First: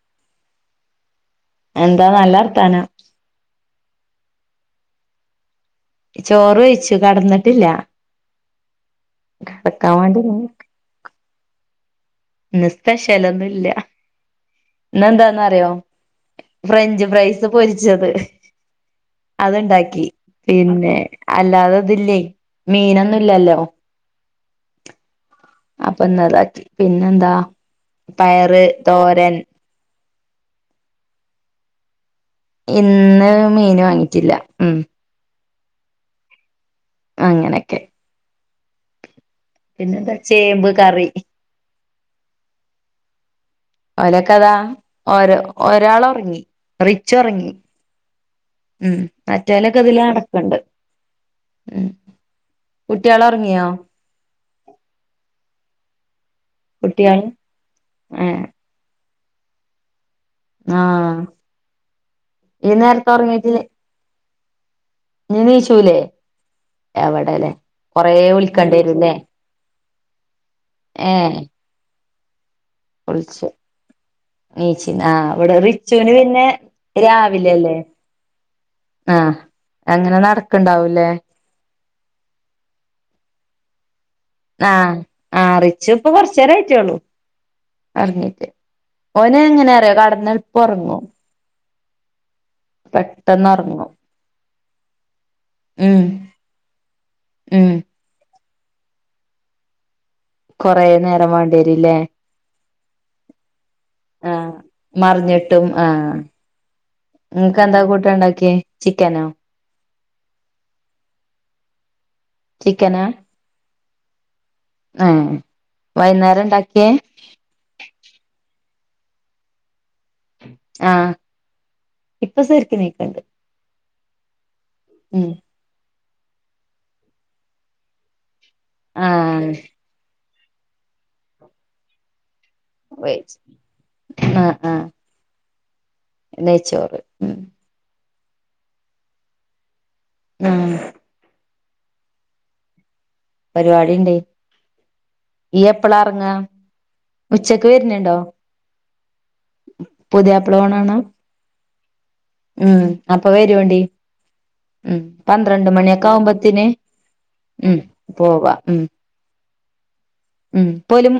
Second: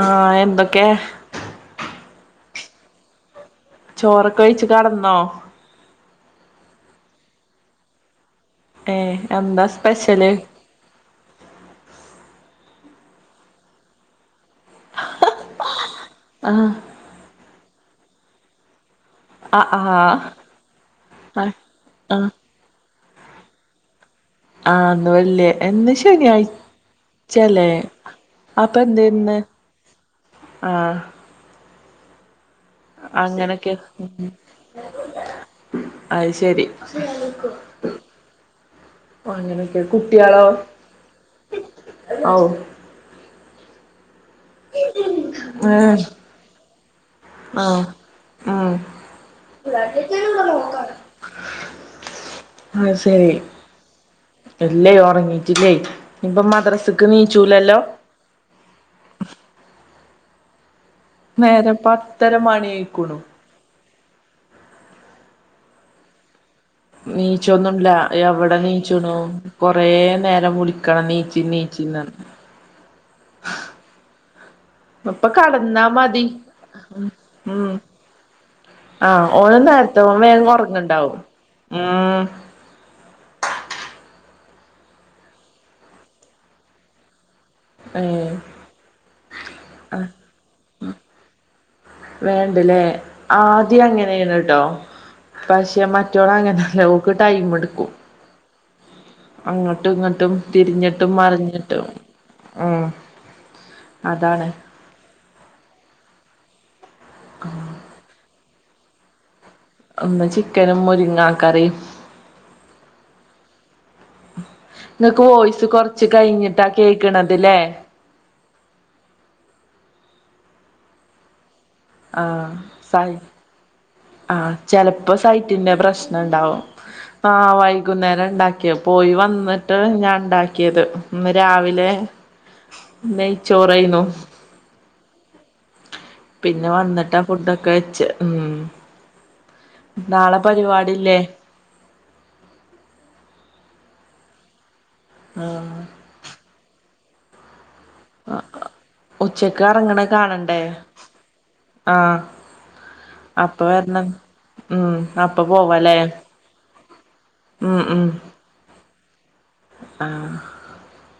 ആ എന്തൊക്കെയാ എന്താ നല്ല വർത്താനം ചോറൊക്കെ വെയിച്ച് കെടന്നോ ചോറ് വെയിച്ചു കടന്ന്ട്ടില്ല ഏഹ് എന്താ വേണ്ടി സ്പെഷ്യല് ഇന്ന് സ്പെഷ്യലൊന്നുല്ല ഇന്ന് എന്താന്ന് അറ്യോ ആഹ് ഫ്രഞ്ച് ഫ്രൈസ് പൊരിച്ചത് അത് ആഹ് ആഹ് ഇണ്ടാക്കി പിന്നെ ആഹ് അല്ലാതെതില്ലേ ആഹ് മീനൊന്നുംല്ലല്ലോ ആഹാ ഒന്നുമില്ല ഇന്ന് അപ്പൊ ഇന്നതാക്കി പിന്നെന്താ ശനിയാഴ്ച്ചല്ലേ പയറ് അപ്പ എന്തേ തോരൻ ഇന്ന് ആഹ് ഇന്ന് മീന് വാങ്ങിട്ടില്ല ഉം ആയിശേരി അങ്ങനെയൊക്കെ ഓ അങ്ങനെയൊക്കെ പിന്നെന്താ കുട്ട്യാളോ ചേമ്പ് കറി ഔ ഓലോക്കാത്ത ഓരോ ഏഹ് ഒരാള് ഉറങ്ങി റിച്ചു ഉറങ്ങി ആഹ് ഉം മറ്റോലൊക്കെ ഇതിലെ നടക്ക്ണ്ട് ഉം അത് കുട്ട്യാള് ശരി ഒറങ്ങിയോ ഇല്ലേ ഒറങ്ങട്ടില്ലേ ഇനിപ്പ മദ്രസക്ക് കുട്ടിയാള് നീച്ചൂലല്ലോ ഏ ആഹ് നേരം പത്തര മണി ഈ നേരത്തെ ആയിക്കൂണു ഇനി നീച്ചൂലെ നീച്ചൊന്നും ഇല്ല എവിടെ വിളിക്കേണ്ടി വരുംല്ലേ നീച്ചണു കൊറേ നേരം വുളിക്കണം നീച്ചീ നീച്ചീ നർഞ്ഞ് വുള്ച്ചെ നീചിനാ ആ ഇപ്പൊ അവിടെ കടന്നാ റിച്ചുന് മതി പിന്നെ രാവിലെ ഉം അല്ലെ ആഹ് അങ്ങനെ നടക്ക് ഇണ്ടാവുല്ലേ ആഹ് ആഹ് ആ റിച്ചു ഇപ്പൊ കൊറച്ച് നേരം ആയിട്ടെള്ളൂ ഏഹ് ഒറങ്ങിട്ട് ഓന് എങ്ങനെ അറിയോ കടന്നെളപ്പം ഒറങ്ങും വേണ്ടല്ലേ പെട്ടെന്ന് ആദ്യം ഒറങ്ങും അങ്ങനെയാര്ന്ന് ട്ടോ പക്ഷെ ഉം മറ്റോള് അങ്ങ്ട്ടല്ല ഓക്ക് ടൈം ഉം ഇടുക്കും അങ്ങ്ട്ട് ഇങ്ങ്ട്ടും കൊറേ തിർഞ്ഞിട്ടും നേരം മർഞ്ഞിട്ടും വേണ്ടിവരുംല്ലേ ഉം അതാണ്. ആഹ് മറിഞ്ഞിട്ടും ആ നിങ്ങക്ക് എന്താ കൂട്ടാൻഉണ്ടാക്കിയേചിക്കനോ? ഒന്ന് ചിക്കനും, മുരിങ്ങാ കറിയും. ചിക്കനാ നിങ്ങക്ക് ആഹ് വോയിസ് കൊറച്ച് വൈന്നേരം കഴിഞ്ഞിട്ടാ ഇണ്ടാക്കിയേ കേക്ക്ണതില്ലേ? ആ ആ സഹി ആ ചിലപ്പോ ഉം സഹി ന്റെ പ്രശ്നം ഉണ്ടാവും. ആ വൈകുന്നേരം ഉണ്ടാ പോയി ആഹ് വന്നിട്ട് ഞാൻ ഉണ്ടാക്കിയത്. ഇന്ന് രാവിലെ നെയ്ചോറയ്ന്നു ആ ആ പിന്നെ വന്നിട്ട് ആ ഉം ഫുഡൊക്കെ വെച്ചേ ഉം. നാളെ ആഹ് പരിപാടില്ലേ? പരിപാടി ഇണ്ട്. ഇയ്യ് ആഹ് എപ്പളാ അർങ്ങാ? ഉച്ചക്ക് വർഞ്ഞ്ണ്ടോ? ഉച്ചക്ക് പുതിയാപ്പിള ഓണാണോ? ആ ഉം അപ്പ വെരൊണ്ടി. ഉം. അപ്പൊ പന്ത്രണ്ട് പോവാലേ മണിയൊക്കെ ആവുമ്പത്തിന് ഉം പോവാം. ഉം. ആ ഉം. പോലും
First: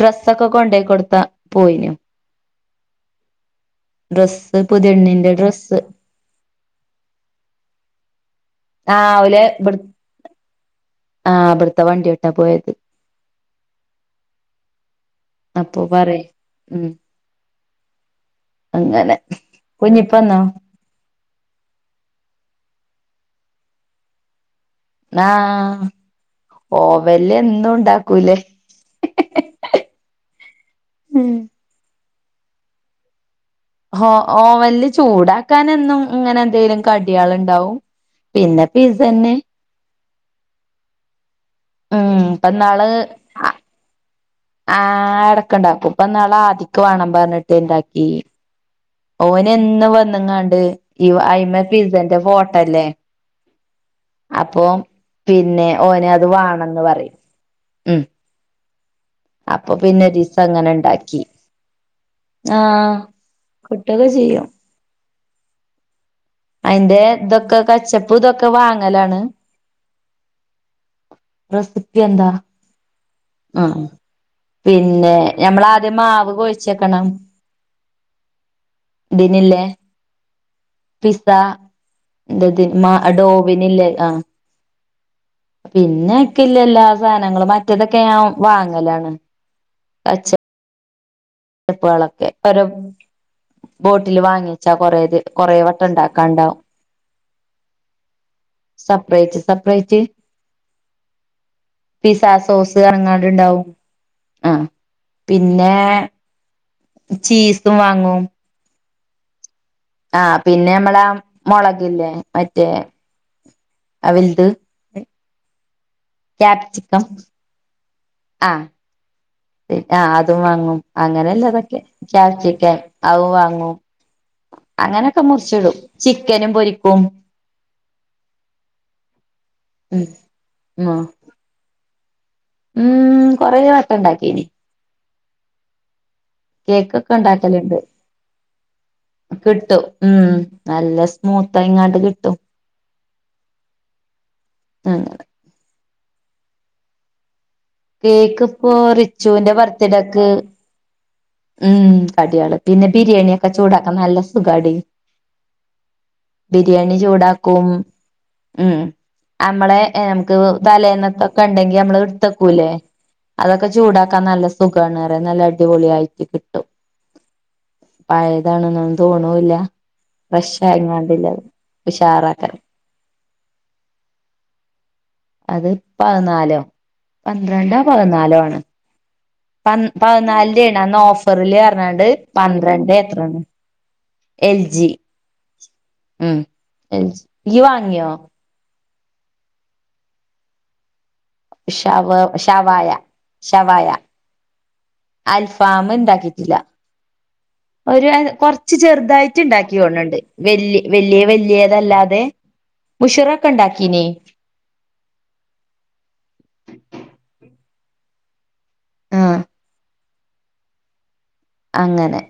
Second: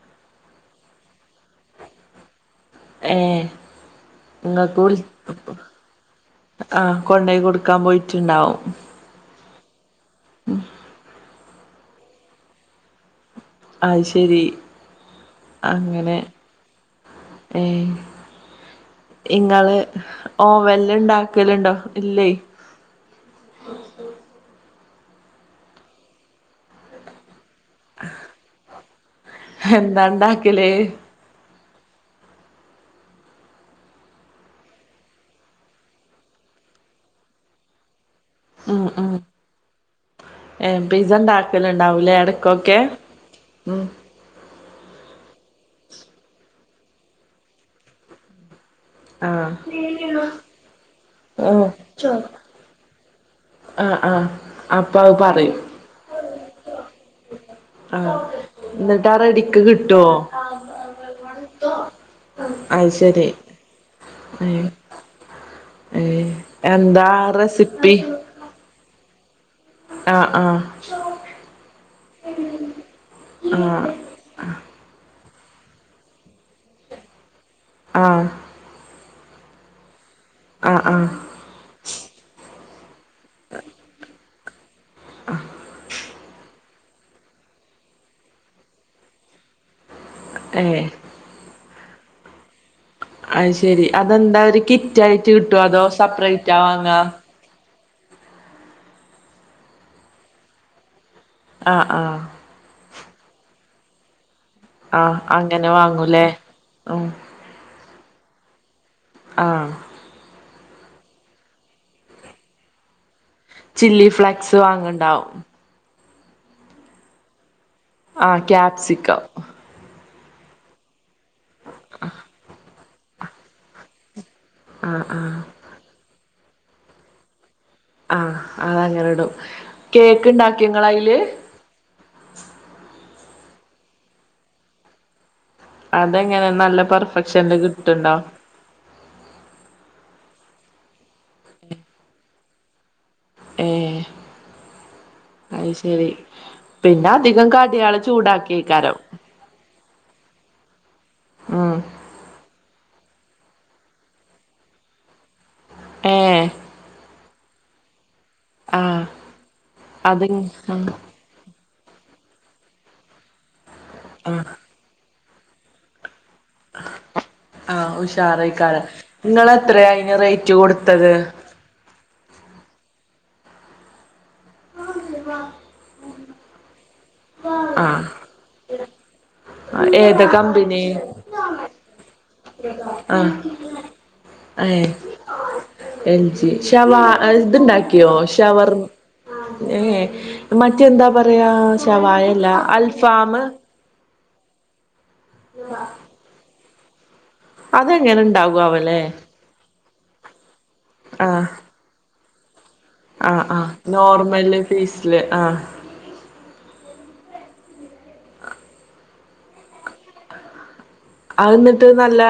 ഡ്രസ്സൊക്കെ കൊണ്ടുപോയികൊടുത്താ പോയിനു. ഏ ഡ്രസ്സ് ഇങ്ങൾക്ക് വിളി പുതിയെണ്ണിന്റെ ഡ്രസ്സ് ആ കൊണ്ടോയി കൊടുക്കാൻ പോയിട്ടുണ്ടാവും. രാവിലെ ആ ഇവിടുത്തെ വണ്ടി യായിട്ടാ പോയത്. അത് ശരി അപ്പൊ അങ്ങനെ പറയ് ഉം ഏ അങ്ങനെ ഇങ്ങള് കുഞ്ഞിപ്പന്നോ ഓവൽല് ഇണ്ടാക്കലുണ്ടോ ഇല്ലേ? ആ ഓവല്എന്തു താക്കൂലെ എന്താ ഇണ്ടാക്കല് ഉം. ഓ ഓവൽല് ചൂടാക്കാൻ എന്നും ഇങ്ങനെ എന്തേലും കടിയാള് ഇണ്ടാവും. ഉം ഉംഏ പിസ ഉണ്ടാകല് ഉണ്ടാവൂല്ലേ ഉം ഇടക്കൊക്കെ? ഇപ്പന്നാള് ഉം ആ ഇടക്ക്ണ്ടാക്കും. ഇപ്പ ന്നാളെ ആ ദിക്ക് വേണം പർഞ്ഞിട്ട് ഇണ്ടാക്കി. ഓന് ആഹ് എന്നും വന്നുങ്ങാണ്ട് ഈ അയിമെ ആഹ് പിസന്റെ ഫോട്ടോഇല്ലേ ആഹ് ആഹ് അപ്പം അ പിന്നെ ഓന് അത് വാണന്ന് പറയും. ആ ഉം എന്നിട്ട് ആ റെഡിക്ക് അപ്പൊ പിന്നെ കിട്ടുവോ? ഒരീസം അങ്ങനെ ഇണ്ടാക്കി അയ് ആഹ് ശരി കിട്ടൊക്കെ ഏ ചെയ്യും ഏ അതിന്റെ ഇതൊക്കെ കച്ചപ്പ് ഇതൊക്കെ വാങ്ങലാണ്. ആഹ് ആഹ് റെസിപ്പി എന്താ? ആ ആഹ് പിന്നെ ഞമ്മൾ ആദ്യം മാവ് കൊഴച്ച് വെക്കണം. ആ [unintelligible] ആ ആഹാ ടാ [unintelligible] പിന്നെ അയ്ക്ക്‌ല്ലേല്ലാ സാധനങ്ങളും മറ്റേതൊക്കെ ഞാൻ വാങ്ങലാണ് കച്ച ഏ ച്ചപ്പുകളൊക്കെ ഒരു അത് ശെരി. അതെന്താ ഒരു ഇത് കിറ്റായിട്ട് കൊറേ കിട്ടുവോ അതോ വട്ടം സപ്പറേറ്റാ ഉണ്ടാക്കാണ്ടാവും വാങ്ങാ? സെപ്പറേറ്റ് സെപ്പറേറ്റ് ആഹ് ആഹ് പിസസോ ത് ഇറങ്ങാട് ഉണ്ടാവും ആ ആ അങ്ങനെ പിന്നെ വാങ്ങൂലേ ഉം ചീസും വാങ്ങും ആ ആ പിന്നെ നമ്മള മുളകില്ലേ മറ്റേ ചില്ലി വലുത് ഫ്ലേക്സ് വാങ്ങണ്ടാവും ക്യാപ്സിക്കം ആ ക്യാപ്സിക്കം ആ അതും വാങ്ങും അങ്ങനെല്ലതൊക്കെ കാപ്സിക്കം അവു വാങ്ങും ആഹ് അങ്ങനൊക്കെ ആഹ് മുറിച്ചിടും ചിക്കനും പൊരിക്കും ആഗ് അതങ്ങനെ ഇടും ഉം കേക്ക് ഉണ്ടാക്കിയൊ ഉം ങ്ങള്അതില് ഉം കൊറെ വട്ടം ഉണ്ടാക്കിനി അതെങ്ങനെ നല്ല കേക്കൊക്കെ പെർഫെക്ഷൻല് ഉണ്ടാക്കലുണ്ട് കിട്ടുണ്ടോ കിട്ടും ഉം നല്ല സ്മൂത്തായി ഇങ്ങാട്ട് കിട്ടും ഏ [unintelligible] അത് ശരി പിന്നെ അധികം ക കേക്ക് ഇപ്പോ റിച്ചുവിന്റെ ബർത്ത്ഡേക്ക് ഉം കടിയള് പിന്നെ ബിരിയാണിയൊക്കെ ചൂടാക്കൻ നല്ല സുഖടി ഏഹ് ബിരിയാണി ചൂടാക്കും ഉം ആഹ് നമ്മളെ അത് നമുക്ക് ആഹ് തലേന്നത്തൊക്കെ ഉണ്ടെങ്കി നമ്മള് എടുത്തക്കൂലേ അതൊക്കെ ചൂടാക്കാൻ ആഹ് നല്ല സുഖമാണ്റ നല്ല അടിപൊളി ആയിട്ട് കി ആഹ് ഉഷാറായിക്കാല പഴയതാണെന്നൊന്നും നിങ്ങ തോണൂല്ല എത്രയാ അതിന് റേറ്റ് കൊടുത്തത് ഉഷാറാക്കണം അത് പതിനാലോ പന്ത്രണ്ടോ ആഹ് പതിനാലോ ആണ് പ ഏതാ പതിനാലിന്റെ ആണ് കമ്പനി അന്ന് ഓഫറില് പറഞ്ഞാണ്ട് പന്ത്രണ്ട് ആഹ് എത്രണ് എൽ ജി ഏഹ് എൽ ഉം ജി ശവാ എൽ ജി ഇയ്യ് ഇതുണ്ടാക്കോ വാങ്ങിയോ ശവർ ഏ മറ്റെന്താപ റയാ ശവായല്ല അൽഫാം ശവായ അൽഫാം ഇണ്ടാക്കിട്ടില്ല ഒരു അതെങ്ങനെ കൊറച്ച് ഇണ്ടാകുവാവല്ലേ ചെറുതായിട്ട് ഉണ്ടാക്കി തോണണ്ട് വല്യ വലിയ ആഹ് വാല്യേ തല്ലാതെ മുഷിറൊക്കെ ഉണ്ടാക്കീനി ഫീസില് ആഹ് ആഹ് അഅ് എന്നിട്ട് നല്ല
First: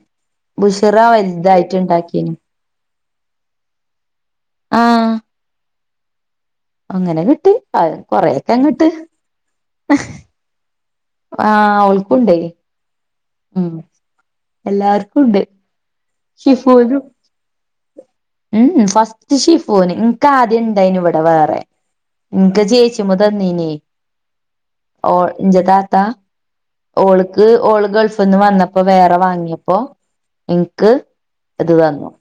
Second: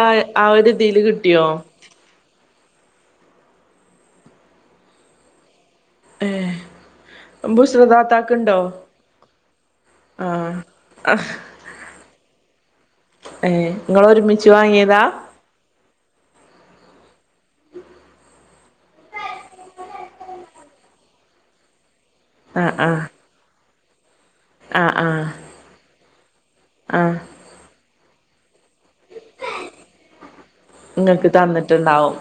ആ ഇതിയില് കിട്ടിയോ റ്റ് ഉണ്ടാക്കിനി ആഹ് ഏ അങ്ങനെ കിട്ടി അത് കൊറെയൊക്കെ ബുസ്രത്താത്താക്ക്ണ്ടോ അങ്ങട്ട് ആഹ ആഹ് അവൾക്കുണ്ടേ ഏ ഉം നിങ്ങളൊരുമിച്ച് വാങ്ങിയതാ ഷിഫൂരു ഉം ഫസ്റ്റ് ഷീഫോന് ഇനിക്ക് ആദ്യ ഉണ്ടായിന് ഇവിടെ വേറെ ഇൻ ആഹ് ജയിച്ചു ആഹ് മ്പോതന്നീനി ആഹ് ഓ ആഹ് ഇൻ്റെ താത്ത ആഹ് ഓൾ ക്ക് ഓള് ഗൾഫ് നിന്ന് വന്നപ്പോ വേറെ വാങ്ങിയപ്പോ ഇൻക്ക് ഇങ്ങക്ക് തന്നിട്ടുണ്ടാവും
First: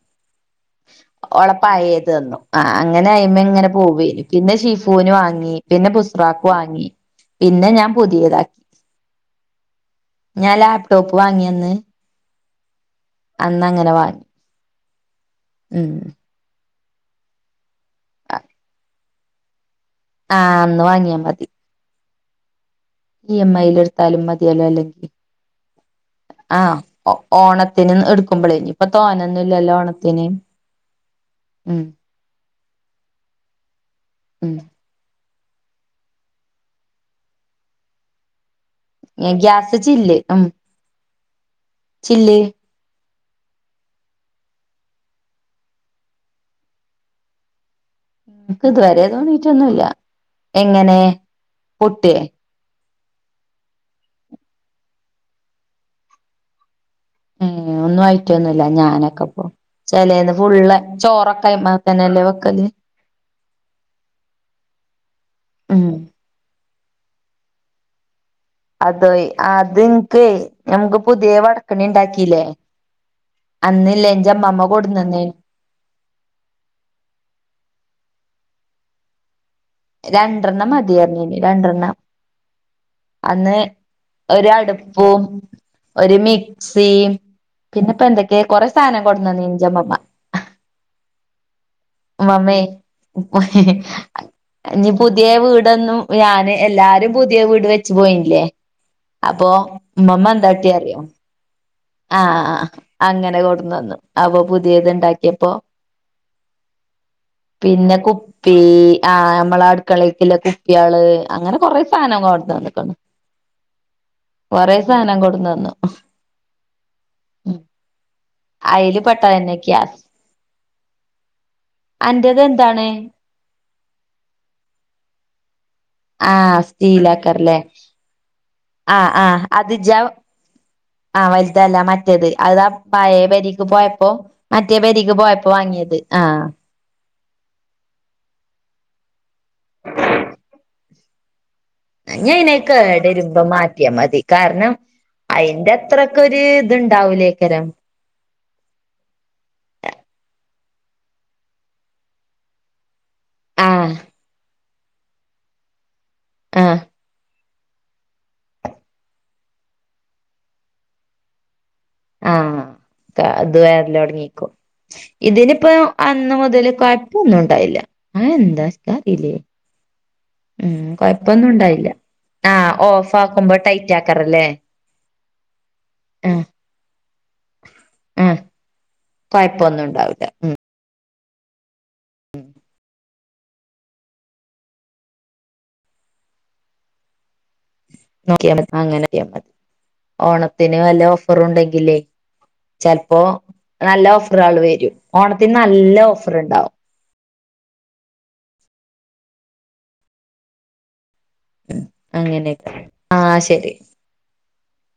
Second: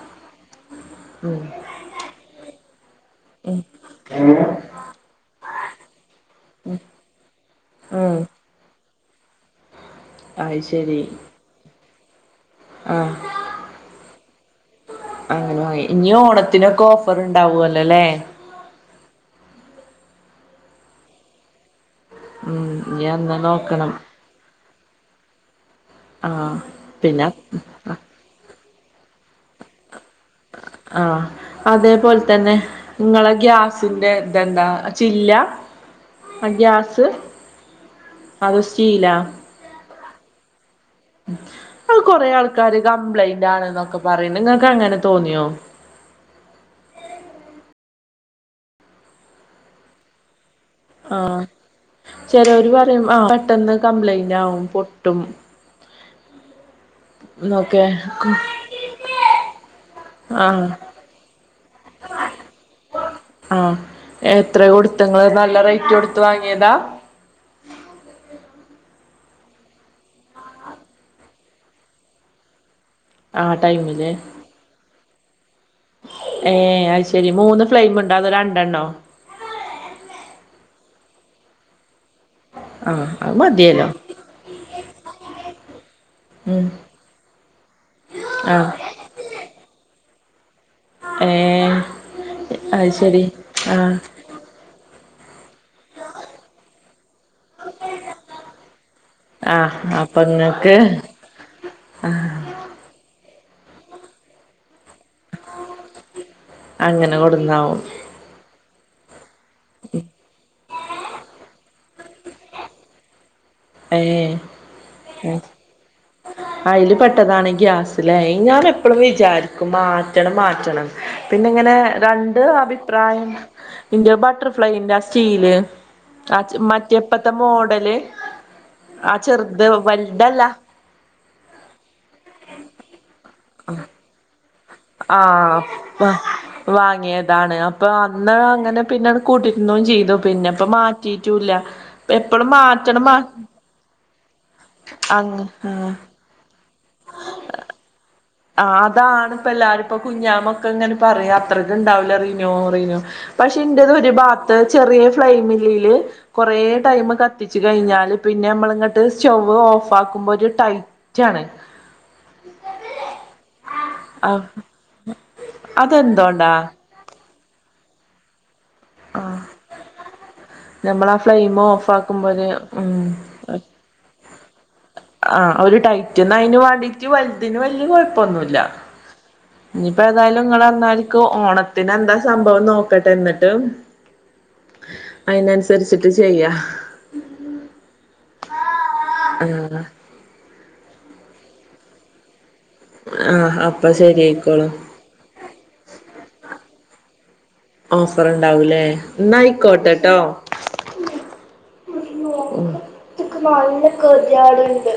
ഉം ഓളെപയേത് തന്നു ആ അങ്ങനെ ഉം അയ്മങ്ങനെ പോവായിനി പിന്നെ ഷീഫുവിന് വാങ്ങി പിന്നെ പുസ്രാഖ വാങ്ങി പിന്നെ ഞാൻ ഉം പുതിയതാ [inaudible] ഞാൻ അയ് ശരി ലാപ്ടോപ്പ് വാങ്ങിയന്ന് ആഹ് അന്ന് അങ്ങനെ വാങ്ങി അങ്ങനെ വാങ്ങി. ഉം ഇനി ഓണത്തിനൊക്കെ ഓഫർ ഉണ്ടാവല്ലോല്ലേ ആഹ് അന്ന് വാങ്ങിയാ മതി ഉം ഇനി ഈ അന്ന് നോക്കണം എംയിലെടുത്താലും മതിയല്ലോ അല്ലെങ്കില് ആഹ് ഓണത്തിന് എടുക്കുമ്പോളേ, ഇനി ഇപ്പൊ തോനൊന്നുംല്ലല്ലോ ഓണത്തിന് ആഹ് ഉം അതേപോലെ തന്നെ ഇങ്ങളെ ഗ്യാസിന്റെ ഉം ഇതെന്താ ച്ചില്ല ആഹ് ഗ്യാസ് അഗസ്റ്റ് ഗ്യാസ് ച്ചില്ല് ഉം അത് കൊറെ ചില്ല് ആൾക്കാര് കംപ്ലൈന്റ് ആണെന്നൊക്കെ പറയ്ണ്ട്. ങ്ങൾക്ക് അങ്ങനെ തോന്നിയോ ഇൻക്ക് ഇതുവരെ തോന്നീട്ടൊന്നുല്ല എങ്ങനെ ആഹ് പൊട്ടേ ചെലോര് പെട്ടെന്ന് കംപ്ലൈന്റ് ആവും പൊട്ടും ഏ ഓക്കെ ഒന്നും ആയിട്ടൊന്നുമില്ല ഞാനൊക്കെ ഇപ്പോ ചിലത് ആഹ് ഫുള്ള് ചോറൊക്കെ അയിമ ആഹ് എത്ര കൊടുത്തങ്ങള് നല്ല ഉം റേറ്റ് കൊടുത്ത് വാങ്ങിയതാ? അതോയ് അത്നിക്ക് നമക്ക് പുതിയ വടക്കണി ഉണ്ടാക്കില്ലേ ആഹ് അന്നല്ല ടൈമില് എന്റെമ്മമ്മ കൊഡ്ന്നന്നേര്ന്നു ഏഹ് അത് ശരി മൂന്ന് ഫ്ലെയിമണ്ടോ അതോ രണ്ടെണ്ണോ രണ്ടെർണ്ണം മതിയര്ന്ന് രണ്ടെണ്ണം ആഹ് അത് അന്ന് മതിയല്ലോ ഒരടുപ്പും ഒരു ഉം മിക്സി പിന്നെപ്പൊ എന്തൊക്കെയ കൊറെ ആഹ് സാധനം കൊടുന്നന്നീന്നു ന്റെമമ്മ ഏഹ് മമ്മേ അത് ശരി ആഹ് ഇനി പുതിയ വീടൊന്നും ഞാാന് എല്ലാരും പുതിയ വീട് വെച്ച പോയില്ലേ അപ്പൊ ആഹ് അപ്പൊ മമ്മ ഇങ്ങക്ക് എന്താട്ടിയ അറിയോ ആഹ് ആഹ് ആഹ് ആ് അങ്ങനെ കൊടുന്ന് വന്നു അപ്പൊ പുതിയത് ഉണ്ടാക്കിയപ്പോ അങ്ങനെ കൊടുന്നാവും പിന്നെ കുപ്പി ആ നമ്മളെ അടുക്കളെ ക്കുള്ള കുപ്പികള് അങ്ങനെ കൊറെ സാധനം കൊടന്നന്ന്ക്ക്ണ് ഏഹ് അയ്ല് പെട്ടതാണ് ഗ്യാസ് ല്ലേയി ഞൻ എപ്പളും അയില് പെട്ടതന്നെ വിചാരിക്കും ഗ്യാസ് മാറ്റണം മാറ്റണം പിന്ന ഇങ്ങനെ അന്റത് രണ്ട് എന്താണ് അഭിപ്രായം ഇന്റെ ബട്ടർഫ്ലൈന്റെ ആ സ്റ്റീല് ആച് ആഹ് മറ്റേപ്പത്തെ സ്റ്റീലാക്കാരല്ലേ മോഡല് ആഹ് ചെറുത് വല്താല്ല ആഹ് വലുതല്ല മറ്റേത് അതാ പഴയേ പരിക്ക് പോയപ്പോ മറ്റേ പേരിക്ക് പോയപ്പോ വാങ്ങിയത് ആഹ് ആഹ് വാങ്ങിയതാണ് അപ്പൊ അന്ന് അങ്ങനെ പിന്നെ കൂടിര്ന്നും ചെയ്തു പിന്നെ അപ്പൊ മാറ്റിട്ടൂല്ല ഇനി ഞയിന് അത്‌ കേടരുമ്പോ മാറ്റിയാ മതി കാരണം അങ്ങ് അയിന്റെ ആഹ് അത്ര മ്മക്ക് ഒരു ഇത്ണ്ടാവൂലേക്കരം ആ് അതാണ് ഇപ്പ എല്ലാരുംപ്പോ കുഞ്ഞാമൊക്കെ ഇങ്ങനെ പറയാ അത്രയ്ക്ക ഉണ്ടാവില്ല റീനോ റീനോ പക്ഷെ ആഹ് ഇന്റത് ഒരു ഭാത്ത് ചെറിയ ഫ്ലൈമില്ലയില് കൊറേ ആഹ് ടൈമ് ക കത്തിച്ചു കഴിഞ്ഞാല് പിന്നെ നമ്മളിങ്ങോട്ട് സ്റ്റവ് ഓഫ് ആക്കുമ്പോ ഒരു ടൈറ്റ് ആണ് ആഹ് അത് വര്ല് ആ തെടങ്ങീക്കും ഇതിനിപ്പോ അന്ന് അതെന്തോണ്ടാ മുതല് പൊന്നും ഉണ്ടായില്ല അതെന്താ [unintelligible] നമ്മളാ ഫ്ലെയിമ് ഓഫ് ഉണ്ടായില്ല ആക്കുമ്പോ ഒരു ആഹ് ഉം ഓഫ് ആക്കുമ്പോ ടൈറ്റ് ആക്കാറല്ലേ ആഹ് ഒരു ടൈറ്റ്ന്ന് ആഹ് അതിന് വേണ്ടിട്ട് വലുതിന് വലയ ആഹ് കൊഴപ്പൊന്നുല്ല കൊഴപ്പൊന്നും ഇനിയിപ്പോ ഉണ്ടാവില്ല ഏതായാലും ഉം ഇങ്ങള് പറന്നാതിരിക്ക് ഓണത്തിന് എന്താ സംഭവം നോക്കട്ടെ എന്നിട്ട് അതിനന്നുസരിച്ചിട്ട് ചെയ്യാ നോക്കിയമതി. ആ ഓണത്തിന് വല്ല ഓഫറും ഉണ്ടെങ്കിലേ ചിലപ്പോ ആഹ് അപ്പൊ നല്ല ഓഫറെള് ശരിയായിക്കോളും വരും ഓണത്തിന് നല്ല ഓഫർ ഉണ്ടാവും ഓഫർ ഉണ്ടാവൂലേ. ന്നായിക്കോട്ടട്ടോ അങ്ങനെയൊക്കെ ൻക്ക് ആഹ് ശരി നല്ല ക്കെ ദി യേട്ൻ ണ്ട്